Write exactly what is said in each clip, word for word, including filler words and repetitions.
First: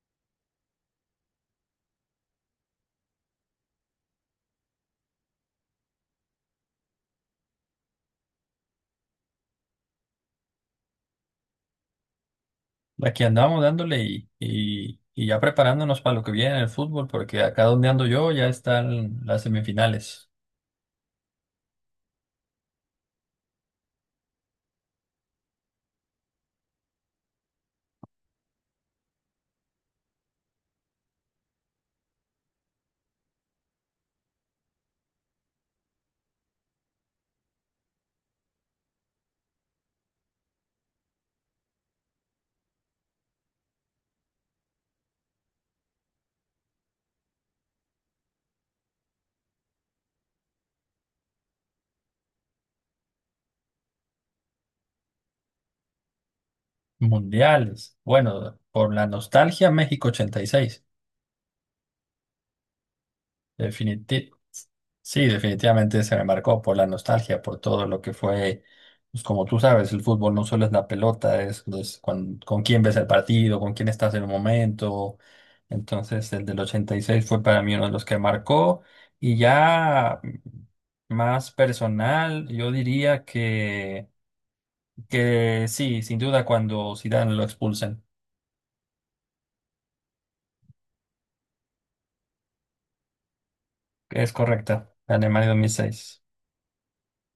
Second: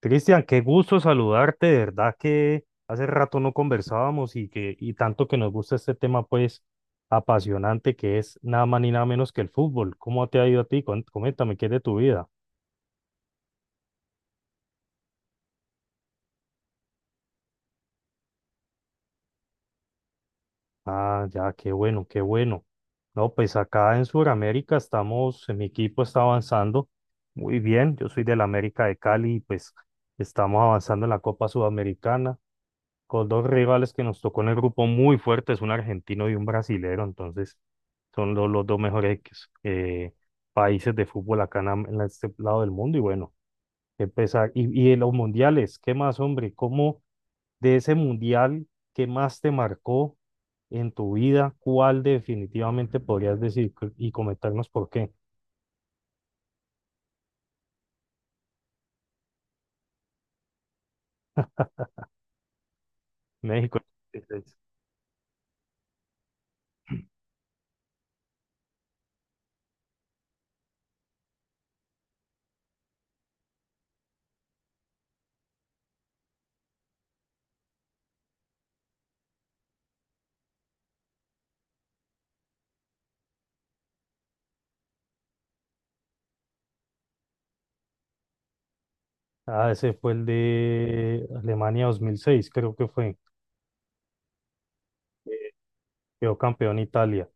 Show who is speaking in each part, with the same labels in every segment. Speaker 1: Cristian, qué gusto saludarte, de verdad que hace rato no conversábamos, y que y tanto que nos gusta este tema, pues, apasionante, que es nada más ni nada menos que el fútbol. ¿Cómo te ha ido a ti? Cuen- Coméntame, ¿qué es de tu vida?
Speaker 2: Aquí andamos dándole y, y, y ya preparándonos para lo que viene en el fútbol, porque acá donde ando yo ya están las semifinales
Speaker 1: Ah, ya, qué bueno, qué bueno. No, pues acá en Sudamérica estamos, en mi equipo está avanzando muy bien. Yo soy del América de Cali y pues estamos avanzando en la Copa Sudamericana con dos rivales que nos tocó en el grupo muy fuertes, un argentino y un brasilero. Entonces, son lo- los, dos mejores eh, países de fútbol acá en, am- en este lado del mundo y, bueno, qué pesar. Y, y en los mundiales, ¿qué más, hombre? ¿Cómo, de ese mundial que más te marcó en tu vida, cuál definitivamente podrías decir c- y comentarnos por qué?
Speaker 2: mundiales. Bueno, por la nostalgia, México ochenta y seis.
Speaker 1: México.
Speaker 2: Definiti-
Speaker 1: ochenta y seis.
Speaker 2: sí, Definitivamente se me marcó por la nostalgia, por todo lo que fue. Pues como tú sabes, el fútbol no solo es la pelota, es, es con, con quién ves el partido, con quién estás en el momento. Entonces, el del ochenta y seis fue para mí uno de los que marcó. Y ya. Más personal, yo diría que, que sí, sin duda cuando Zidane lo expulsan.
Speaker 1: Ah, ese fue el de Alemania dos mil seis, creo que fue.
Speaker 2: Es correcta, la Alemania dos mil seis.
Speaker 1: Quedó campeón Italia.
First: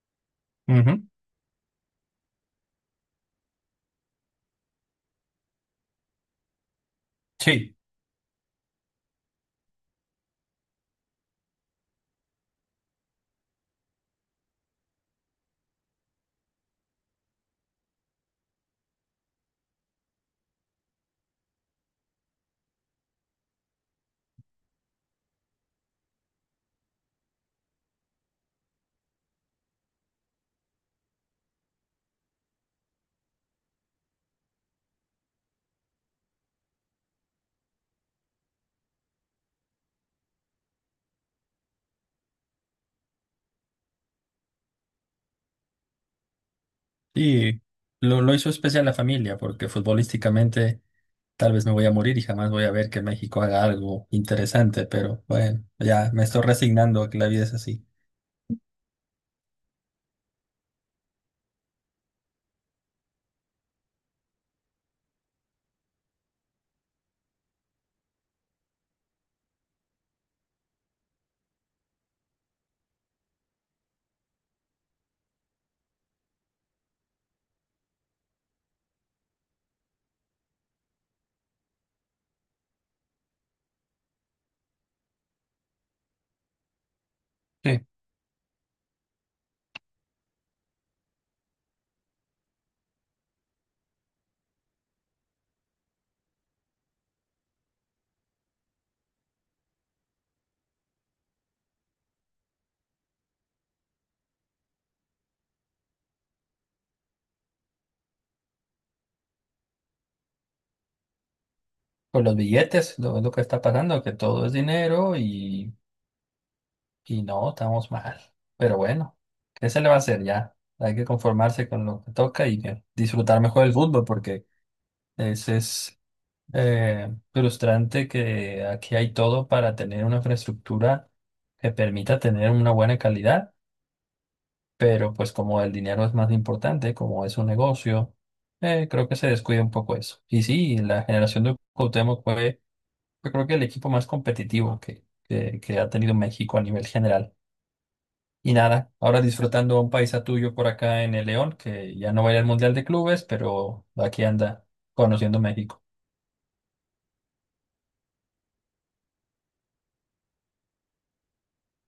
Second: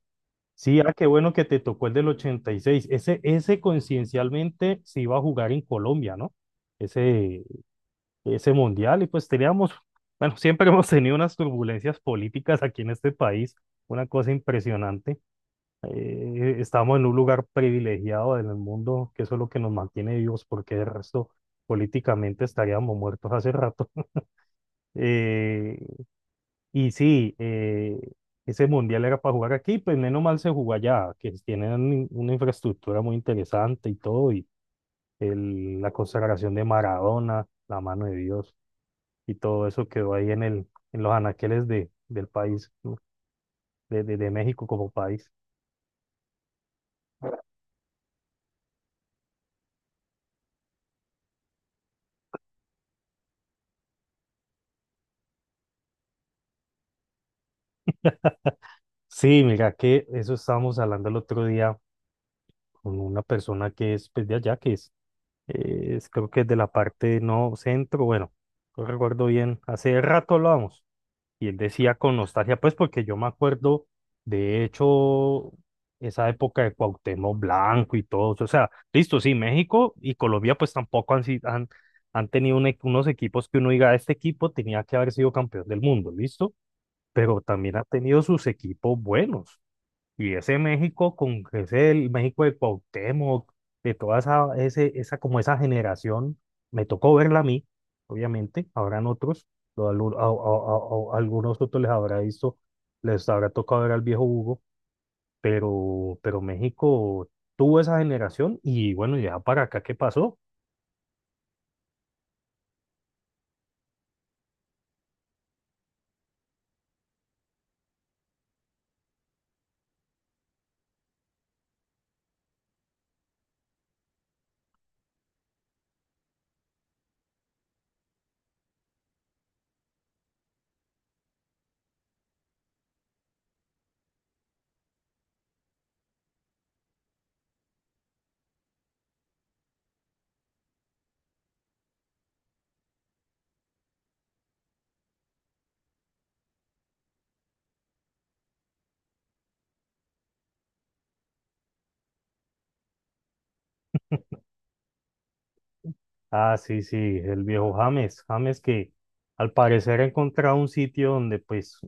Speaker 1: Sí, ah,
Speaker 2: Ujú.
Speaker 1: qué bueno que te tocó el del ochenta y seis. Ese, ese coincidencialmente se iba a jugar en Colombia, ¿no? Ese,
Speaker 2: Sí,
Speaker 1: ese mundial y, pues, teníamos, bueno, siempre hemos tenido unas turbulencias políticas aquí en este país, una cosa impresionante. Eh, estamos en un lugar privilegiado en el mundo, que eso es lo que nos mantiene vivos, porque de resto políticamente estaríamos muertos hace rato. Eh, y sí, eh, ese mundial era para jugar aquí, pues menos mal se jugó allá, que tienen una infraestructura muy interesante y todo, y el- la consagración de Maradona, la mano de Dios, y todo eso quedó ahí en el, en los anaqueles de, del país, ¿no? de, de, de México como país.
Speaker 2: y lo, lo hizo especial la familia, porque futbolísticamente tal vez me voy a morir y jamás voy a ver que México haga algo interesante, pero bueno, ya me estoy resignando a que la vida es así.
Speaker 1: Sí, mira que eso estábamos hablando el otro día con una persona que es, pues, de allá, que es, eh, es creo que es de la parte no centro. Bueno, no recuerdo bien, hace rato hablamos. Y él decía con nostalgia, pues porque yo me acuerdo, de hecho, esa época de Cuauhtémoc Blanco y todo eso. O sea, listo, sí, México y Colombia pues tampoco han, si- han, han tenido un e- unos equipos que uno diga, este equipo tenía que haber sido campeón del mundo, listo, pero también ha
Speaker 2: Sí,
Speaker 1: tenido sus equipos buenos. Y ese México, con ese el México de Cuauhtémoc, de toda esa, ese, esa, como esa generación, me tocó verla a mí. Obviamente, habrán otros, o algu- a- a- a- a- algunos otros les habrá visto, les habrá tocado ver al viejo Hugo. Pero, pero México tuvo esa generación y, bueno, ya para acá, ¿qué pasó?
Speaker 2: con los billetes, lo, lo que está pasando, que todo es dinero. y Y no, estamos mal. Pero bueno, ¿qué se le va a hacer ya? Hay que conformarse con lo que toca y eh, disfrutar mejor el fútbol porque es, es eh, frustrante que aquí hay todo para tener una infraestructura que permita tener una buena calidad, pero pues como el dinero es más importante, como es un negocio, eh, creo que se descuida un poco eso. Y sí, la generación de Cuauhtémoc fue, yo creo que el equipo más competitivo que, que que ha tenido México a nivel general. Y nada, ahora disfrutando un paisa tuyo por acá en el León, que ya no va a ir al Mundial de Clubes, pero aquí anda conociendo México.
Speaker 1: Ah, sí, sí, el viejo James, James que al parecer ha encontrado un sitio donde, pues,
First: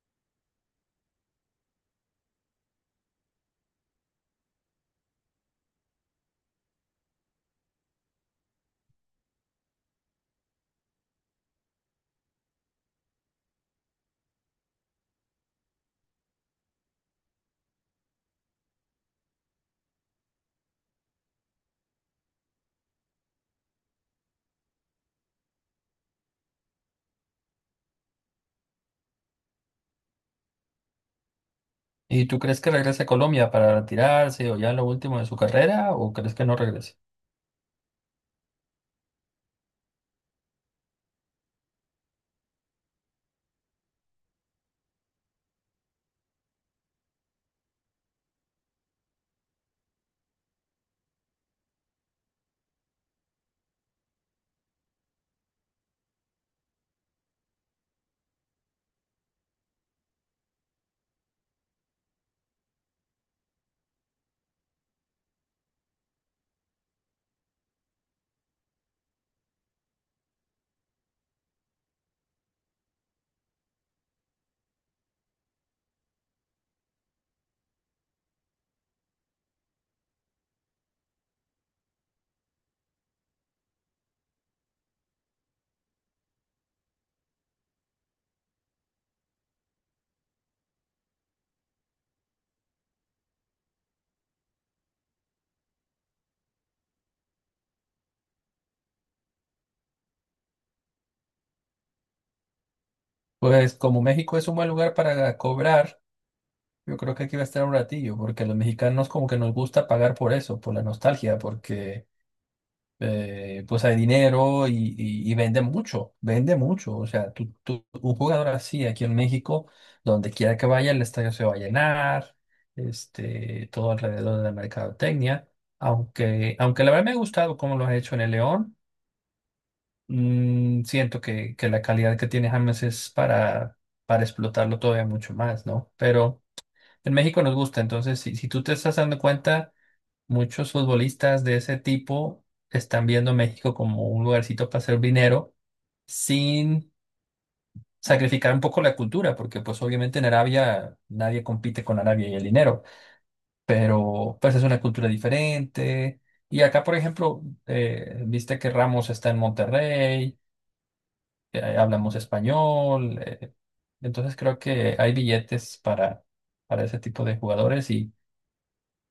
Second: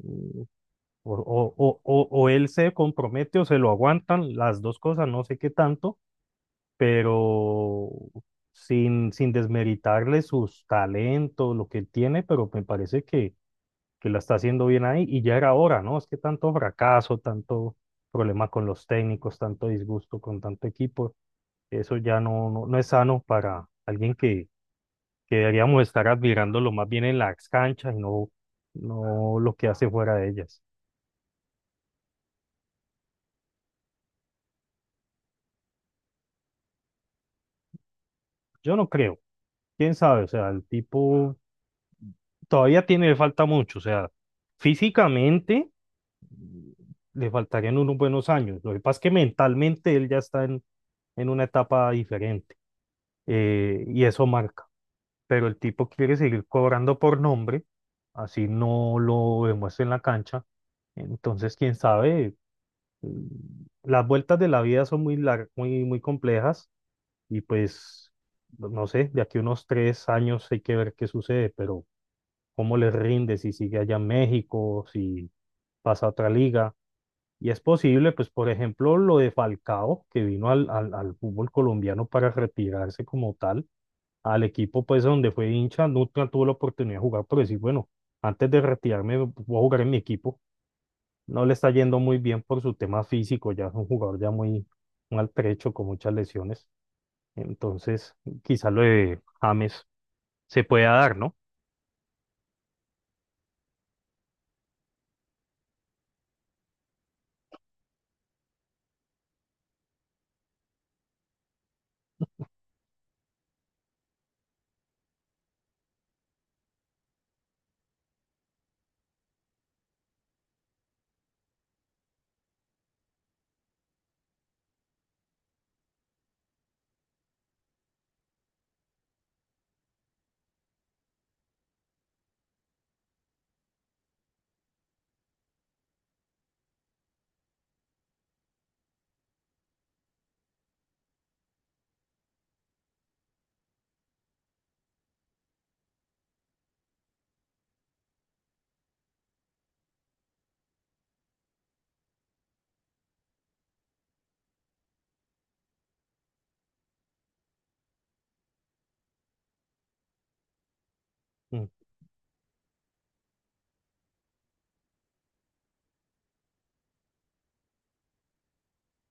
Speaker 1: O, o- o- o- o él se compromete o se lo aguantan, las dos cosas, no sé qué tanto, pero sin, sin desmeritarle sus talentos, lo que él tiene, pero me parece que, que la está haciendo bien ahí y ya era hora, ¿no? Es que tanto fracaso, tanto problema con los técnicos, tanto disgusto con tanto equipo, eso ya no, no, no es sano para alguien que, que deberíamos estar admirándolo más bien en las canchas y no, no lo que hace fuera de ellas.
Speaker 2: ¿Y tú crees que regrese a Colombia para retirarse o ya lo último de su carrera o crees que no regrese?
Speaker 1: Yo no creo, quién sabe. O sea, el tipo todavía tiene, le falta mucho, o sea, físicamente, mm, le faltarían unos buenos años. Lo que pasa es que mentalmente él ya está en, en una etapa diferente, eh, y eso marca. Pero el tipo quiere seguir cobrando por nombre, así no lo demuestra en la cancha. Entonces, quién sabe. Mm, las vueltas de la vida son muy largas, muy, muy complejas y, pues, no sé, de aquí a unos tres años hay que ver qué sucede, pero cómo les rinde si sigue allá en México, si pasa a otra liga. Y es posible, pues, por ejemplo, lo de Falcao, que vino al, al, al fútbol colombiano para retirarse como tal, al equipo, pues, donde fue hincha, nunca tuvo la oportunidad de jugar, pero decir, bueno, antes de retirarme voy a jugar en mi equipo. No le está yendo muy bien por su tema físico, ya es un jugador ya muy maltrecho, con muchas lesiones. Entonces, quizás lo de James se pueda dar, ¿no?
Speaker 2: Pues como México es un buen lugar para cobrar, yo creo que aquí va a estar un ratillo, porque a los mexicanos como que nos gusta pagar por eso, por la nostalgia, porque eh, pues hay dinero y, y, y vende mucho, vende mucho. O sea, tú, tú- un jugador así aquí en México, donde quiera que vaya, el estadio se va a llenar. Este, todo alrededor de la mercadotecnia. Aunque, aunque la verdad me ha gustado cómo lo has hecho en el León. Mm, siento que, que la calidad que tiene James es para, para explotarlo todavía mucho más, ¿no? Pero en México nos gusta. Entonces si, si tú te estás dando cuenta, muchos futbolistas de ese tipo están viendo a México como un lugarcito para hacer dinero sin sacrificar un poco la cultura, porque pues obviamente en Arabia nadie compite con Arabia y el dinero, pero pues es una cultura diferente. Y acá, por ejemplo, eh, viste que Ramos está en Monterrey,
Speaker 1: Mm,
Speaker 2: eh,
Speaker 1: o
Speaker 2: hablamos español, eh, entonces creo que hay billetes para, para ese tipo de jugadores y,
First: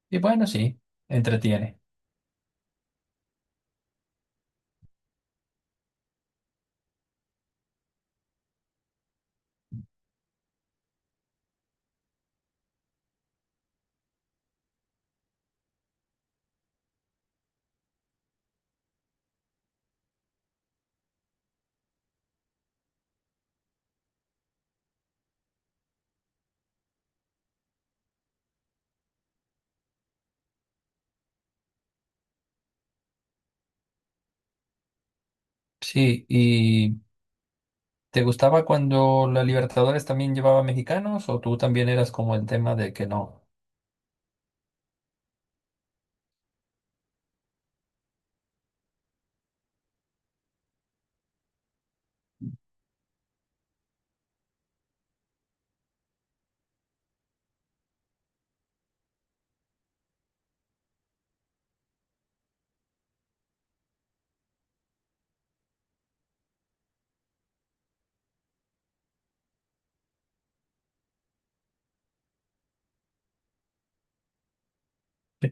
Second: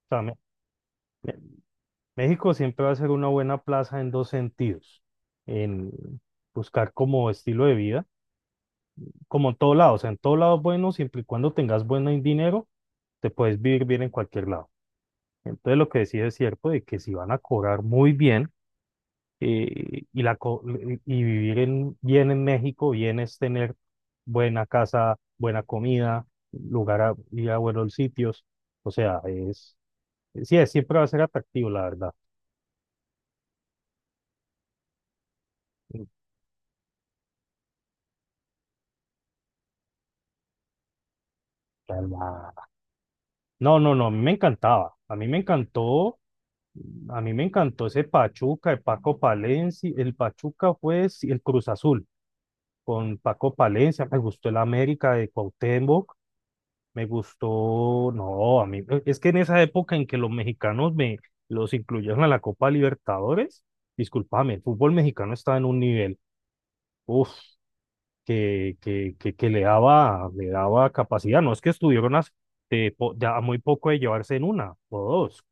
Speaker 2: y
Speaker 1: sea,
Speaker 2: bueno, sí,
Speaker 1: me-
Speaker 2: entretiene.
Speaker 1: México siempre va a ser una buena plaza en dos sentidos, en buscar como estilo de vida, como en todo lado, o sea, en todo lado es bueno, siempre y cuando tengas buen dinero, te puedes vivir bien en cualquier lado. Entonces, lo que decía es cierto, de que si van a cobrar muy bien, eh, y, la, co- y vivir en- bien en México, bien, es tener buena casa, buena comida, lugar a, ir a buenos sitios, o sea, es, sí, es- siempre va a ser atractivo, la verdad.
Speaker 2: Sí, y ¿te gustaba cuando la Libertadores también llevaba mexicanos o tú también eras como el
Speaker 1: Calma.
Speaker 2: tema de que no?
Speaker 1: No, no, no, a mí me encantaba. A mí me encantó, a mí me encantó ese Pachuca, el Paco Palencia, el Pachuca fue, sí, el Cruz Azul con Paco Palencia, me gustó el América de Cuauhtémoc, me gustó. No, a mí e, es que en esa época en que los mexicanos me los incluyeron a la Copa Libertadores, discúlpame, el fútbol mexicano estaba en un nivel, uff, que, que, que, que le daba, le daba capacidad, no es que estuvieron a, de po- de a muy poco de llevarse en una o dos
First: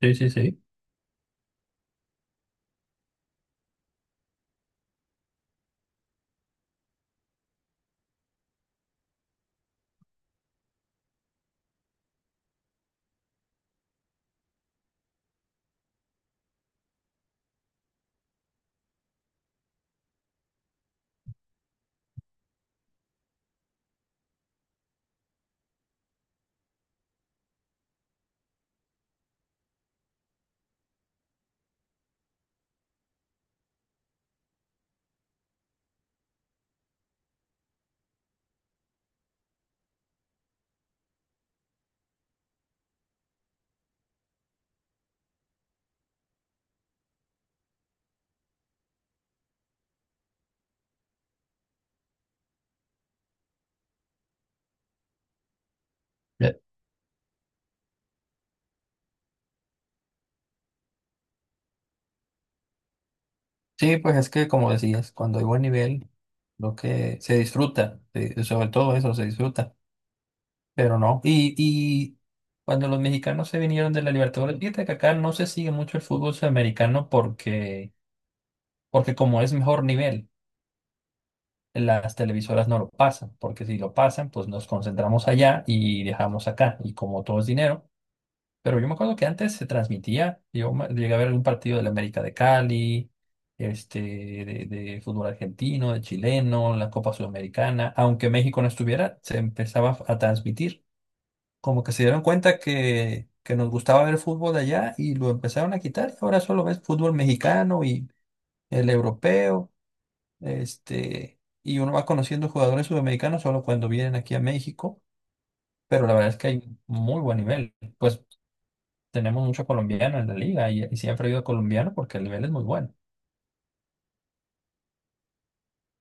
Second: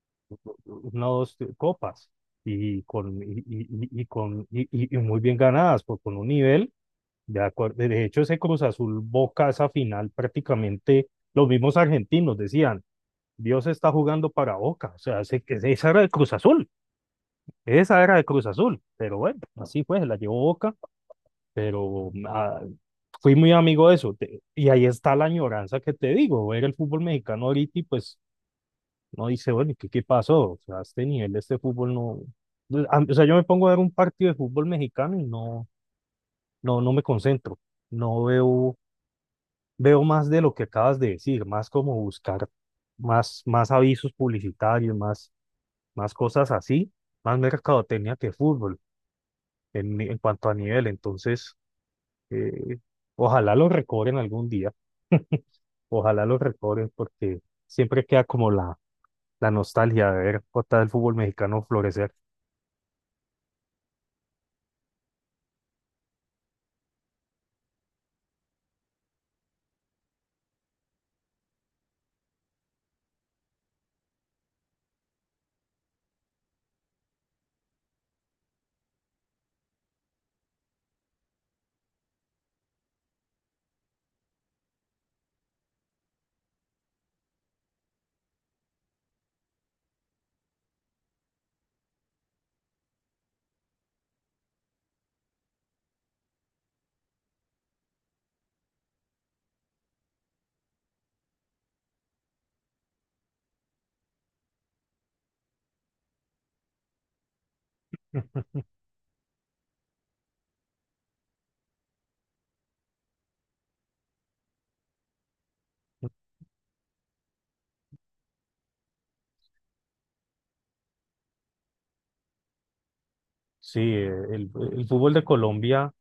Speaker 2: Sí, sí, sí, sí.
Speaker 1: una o dos copas y con, y, y- y- y con y, y- y muy bien ganadas, por con un nivel, de acuerdo. De hecho, ese Cruz Azul Boca, esa final, prácticamente los mismos argentinos decían: Dios está jugando para Boca. O sea, ese- ese- esa era de Cruz Azul, esa era de Cruz Azul, pero, bueno, así fue, se la llevó Boca. Pero, ah, fui muy amigo de eso, te- y ahí está la añoranza que te digo, ver el fútbol mexicano ahorita y pues no dice, bueno, ¿y qué, qué pasó? O sea, a este nivel de este fútbol no... Pues, a- o sea, yo me pongo a ver un partido de fútbol mexicano y no, no, no me concentro. No veo, veo más de lo que acabas de decir, más como buscar más, más avisos publicitarios, más, más cosas así, más mercadotecnia que fútbol en, ni- en cuanto a nivel. Entonces, eh, ojalá lo recobren algún día, ojalá lo
Speaker 2: Ya.
Speaker 1: recobren, porque siempre queda como la, la nostalgia de ver otra vez el fútbol mexicano florecer.
Speaker 2: Sí, pues es que como decías, cuando hay buen nivel, lo que se disfruta, eh, sobre todo eso se disfruta, pero no. Y, y cuando los mexicanos se vinieron de la Libertadores, fíjate que acá no se sigue mucho el fútbol sudamericano porque, porque como es mejor nivel, las televisoras no lo pasan, porque si lo pasan, pues nos concentramos allá y dejamos acá, y como todo es dinero. Pero yo me acuerdo que antes se transmitía, yo me- llegué a ver algún partido de la América de Cali, este, de, de fútbol argentino, de chileno, la Copa Sudamericana, aunque México no estuviera, se empezaba a transmitir. Como que se dieron cuenta que, que nos gustaba ver fútbol allá y lo empezaron a quitar y ahora solo ves fútbol mexicano y el europeo, este, y uno va conociendo jugadores sudamericanos solo cuando vienen aquí a México, pero la verdad es que hay muy buen nivel. Pues tenemos muchos colombianos en la liga y, y siempre ha habido colombianos porque el nivel es muy bueno.
Speaker 1: Sí, eh, el, el fútbol de Colombia,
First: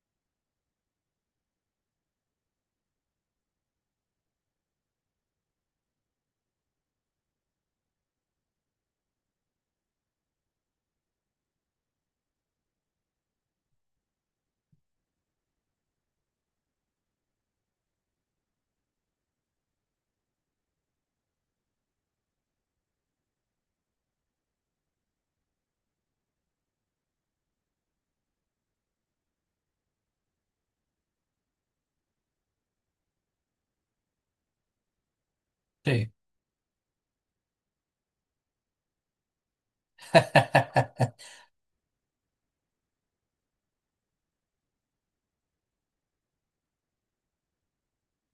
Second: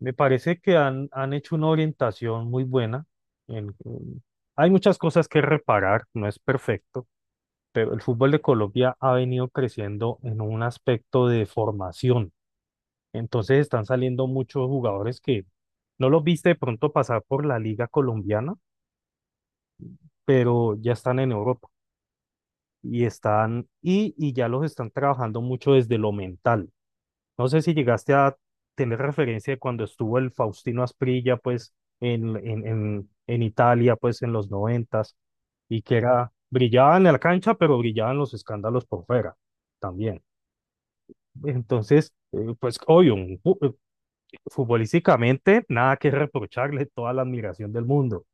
Speaker 1: me parece que han, han hecho una orientación muy buena. en- en- Hay muchas cosas que reparar, no es perfecto, pero el fútbol de Colombia ha venido creciendo en un aspecto de formación. Entonces, están saliendo muchos jugadores que no los viste de pronto pasar por la liga colombiana, pero ya están en Europa y están y, y ya los están trabajando mucho desde lo mental. No sé si llegaste a tener referencia de cuando estuvo el Faustino Asprilla, pues, en, en, en, en Italia, pues, en los noventas, y que
Speaker 2: Sí.
Speaker 1: era, brillaba en la cancha, pero brillaban los escándalos por fuera, también. Entonces, eh, pues, obvio, un fu- eh, futbolísticamente, nada que reprocharle, toda la admiración del mundo,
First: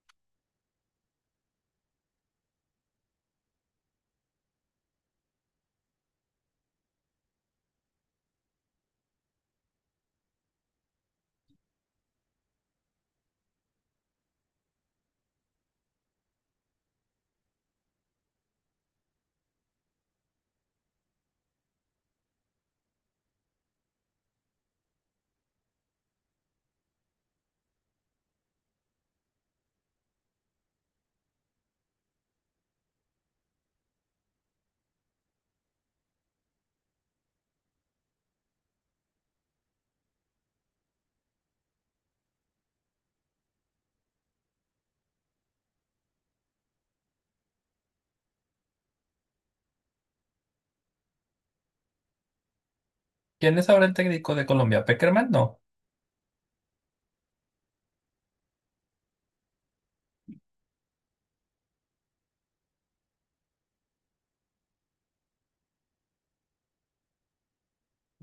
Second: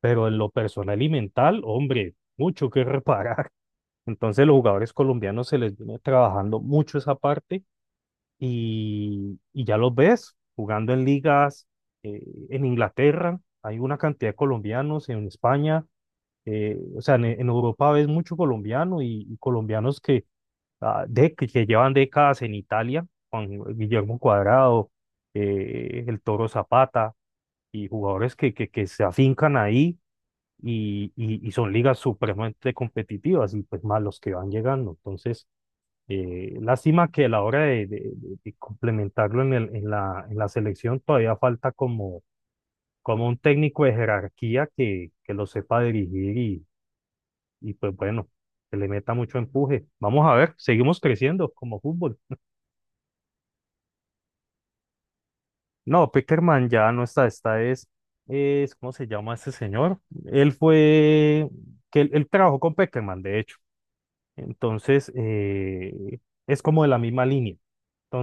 Speaker 1: pero en lo personal y mental, hombre, mucho que reparar. Entonces, los jugadores colombianos se les viene trabajando mucho esa parte, y, y ya los ves jugando en ligas, eh, en Inglaterra, hay una cantidad de colombianos en España, eh, o sea, en, en Europa ves mucho colombiano, y, y colombianos que, ah, de, que, que llevan décadas en Italia, con Guillermo Cuadrado, eh, el Toro Zapata, y jugadores que, que, que se afincan ahí. Y, y, y son ligas supremamente competitivas y, pues, más los que van llegando. Entonces, eh, lástima que a la hora de, de- de- de complementarlo en el- en la, en la selección, todavía falta como, como un técnico de jerarquía que, que lo sepa dirigir, y, y pues, bueno, que le meta mucho empuje. Vamos a ver, seguimos creciendo como fútbol.
Speaker 2: ¿Quién es ahora el técnico de Colombia? ¿Peckerman? No.
Speaker 1: No, Peckerman ya no está. Esta es, es, ¿cómo se llama este señor? Él fue, que él, él trabajó con Peckerman, de hecho. Entonces, eh, es como de la misma línea.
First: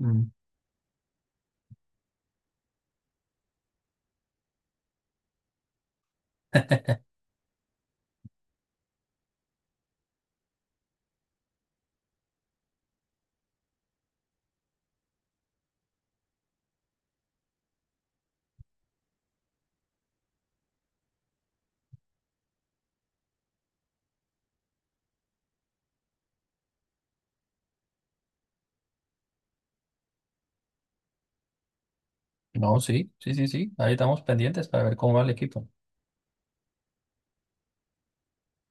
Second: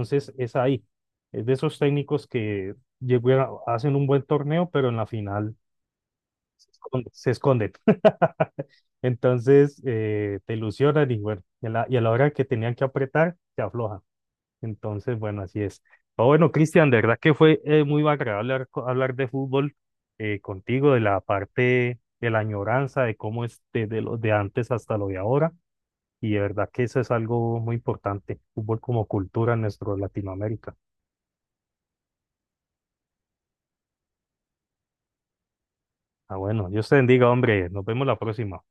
Speaker 2: Mm.
Speaker 1: es ahí. Es de esos técnicos que llegan, hacen un buen torneo, pero en la final se esconden, se esconden. Entonces, eh, te ilusionan y, bueno, y a la, y a la hora que tenían que apretar, se aflojan. Entonces, bueno, así es. Pero, bueno, Cristian, de verdad que fue eh, muy agradable hablar, co- hablar de fútbol, eh, contigo, de la parte de la añoranza, de cómo es desde lo de antes hasta lo de ahora. Y de verdad que eso es algo muy importante, fútbol como cultura en nuestro Latinoamérica.
Speaker 2: No, sí, sí, sí, sí. Ahí estamos pendientes para ver cómo va el equipo.
Speaker 1: Ah, bueno, Dios te bendiga, hombre. Nos vemos la próxima.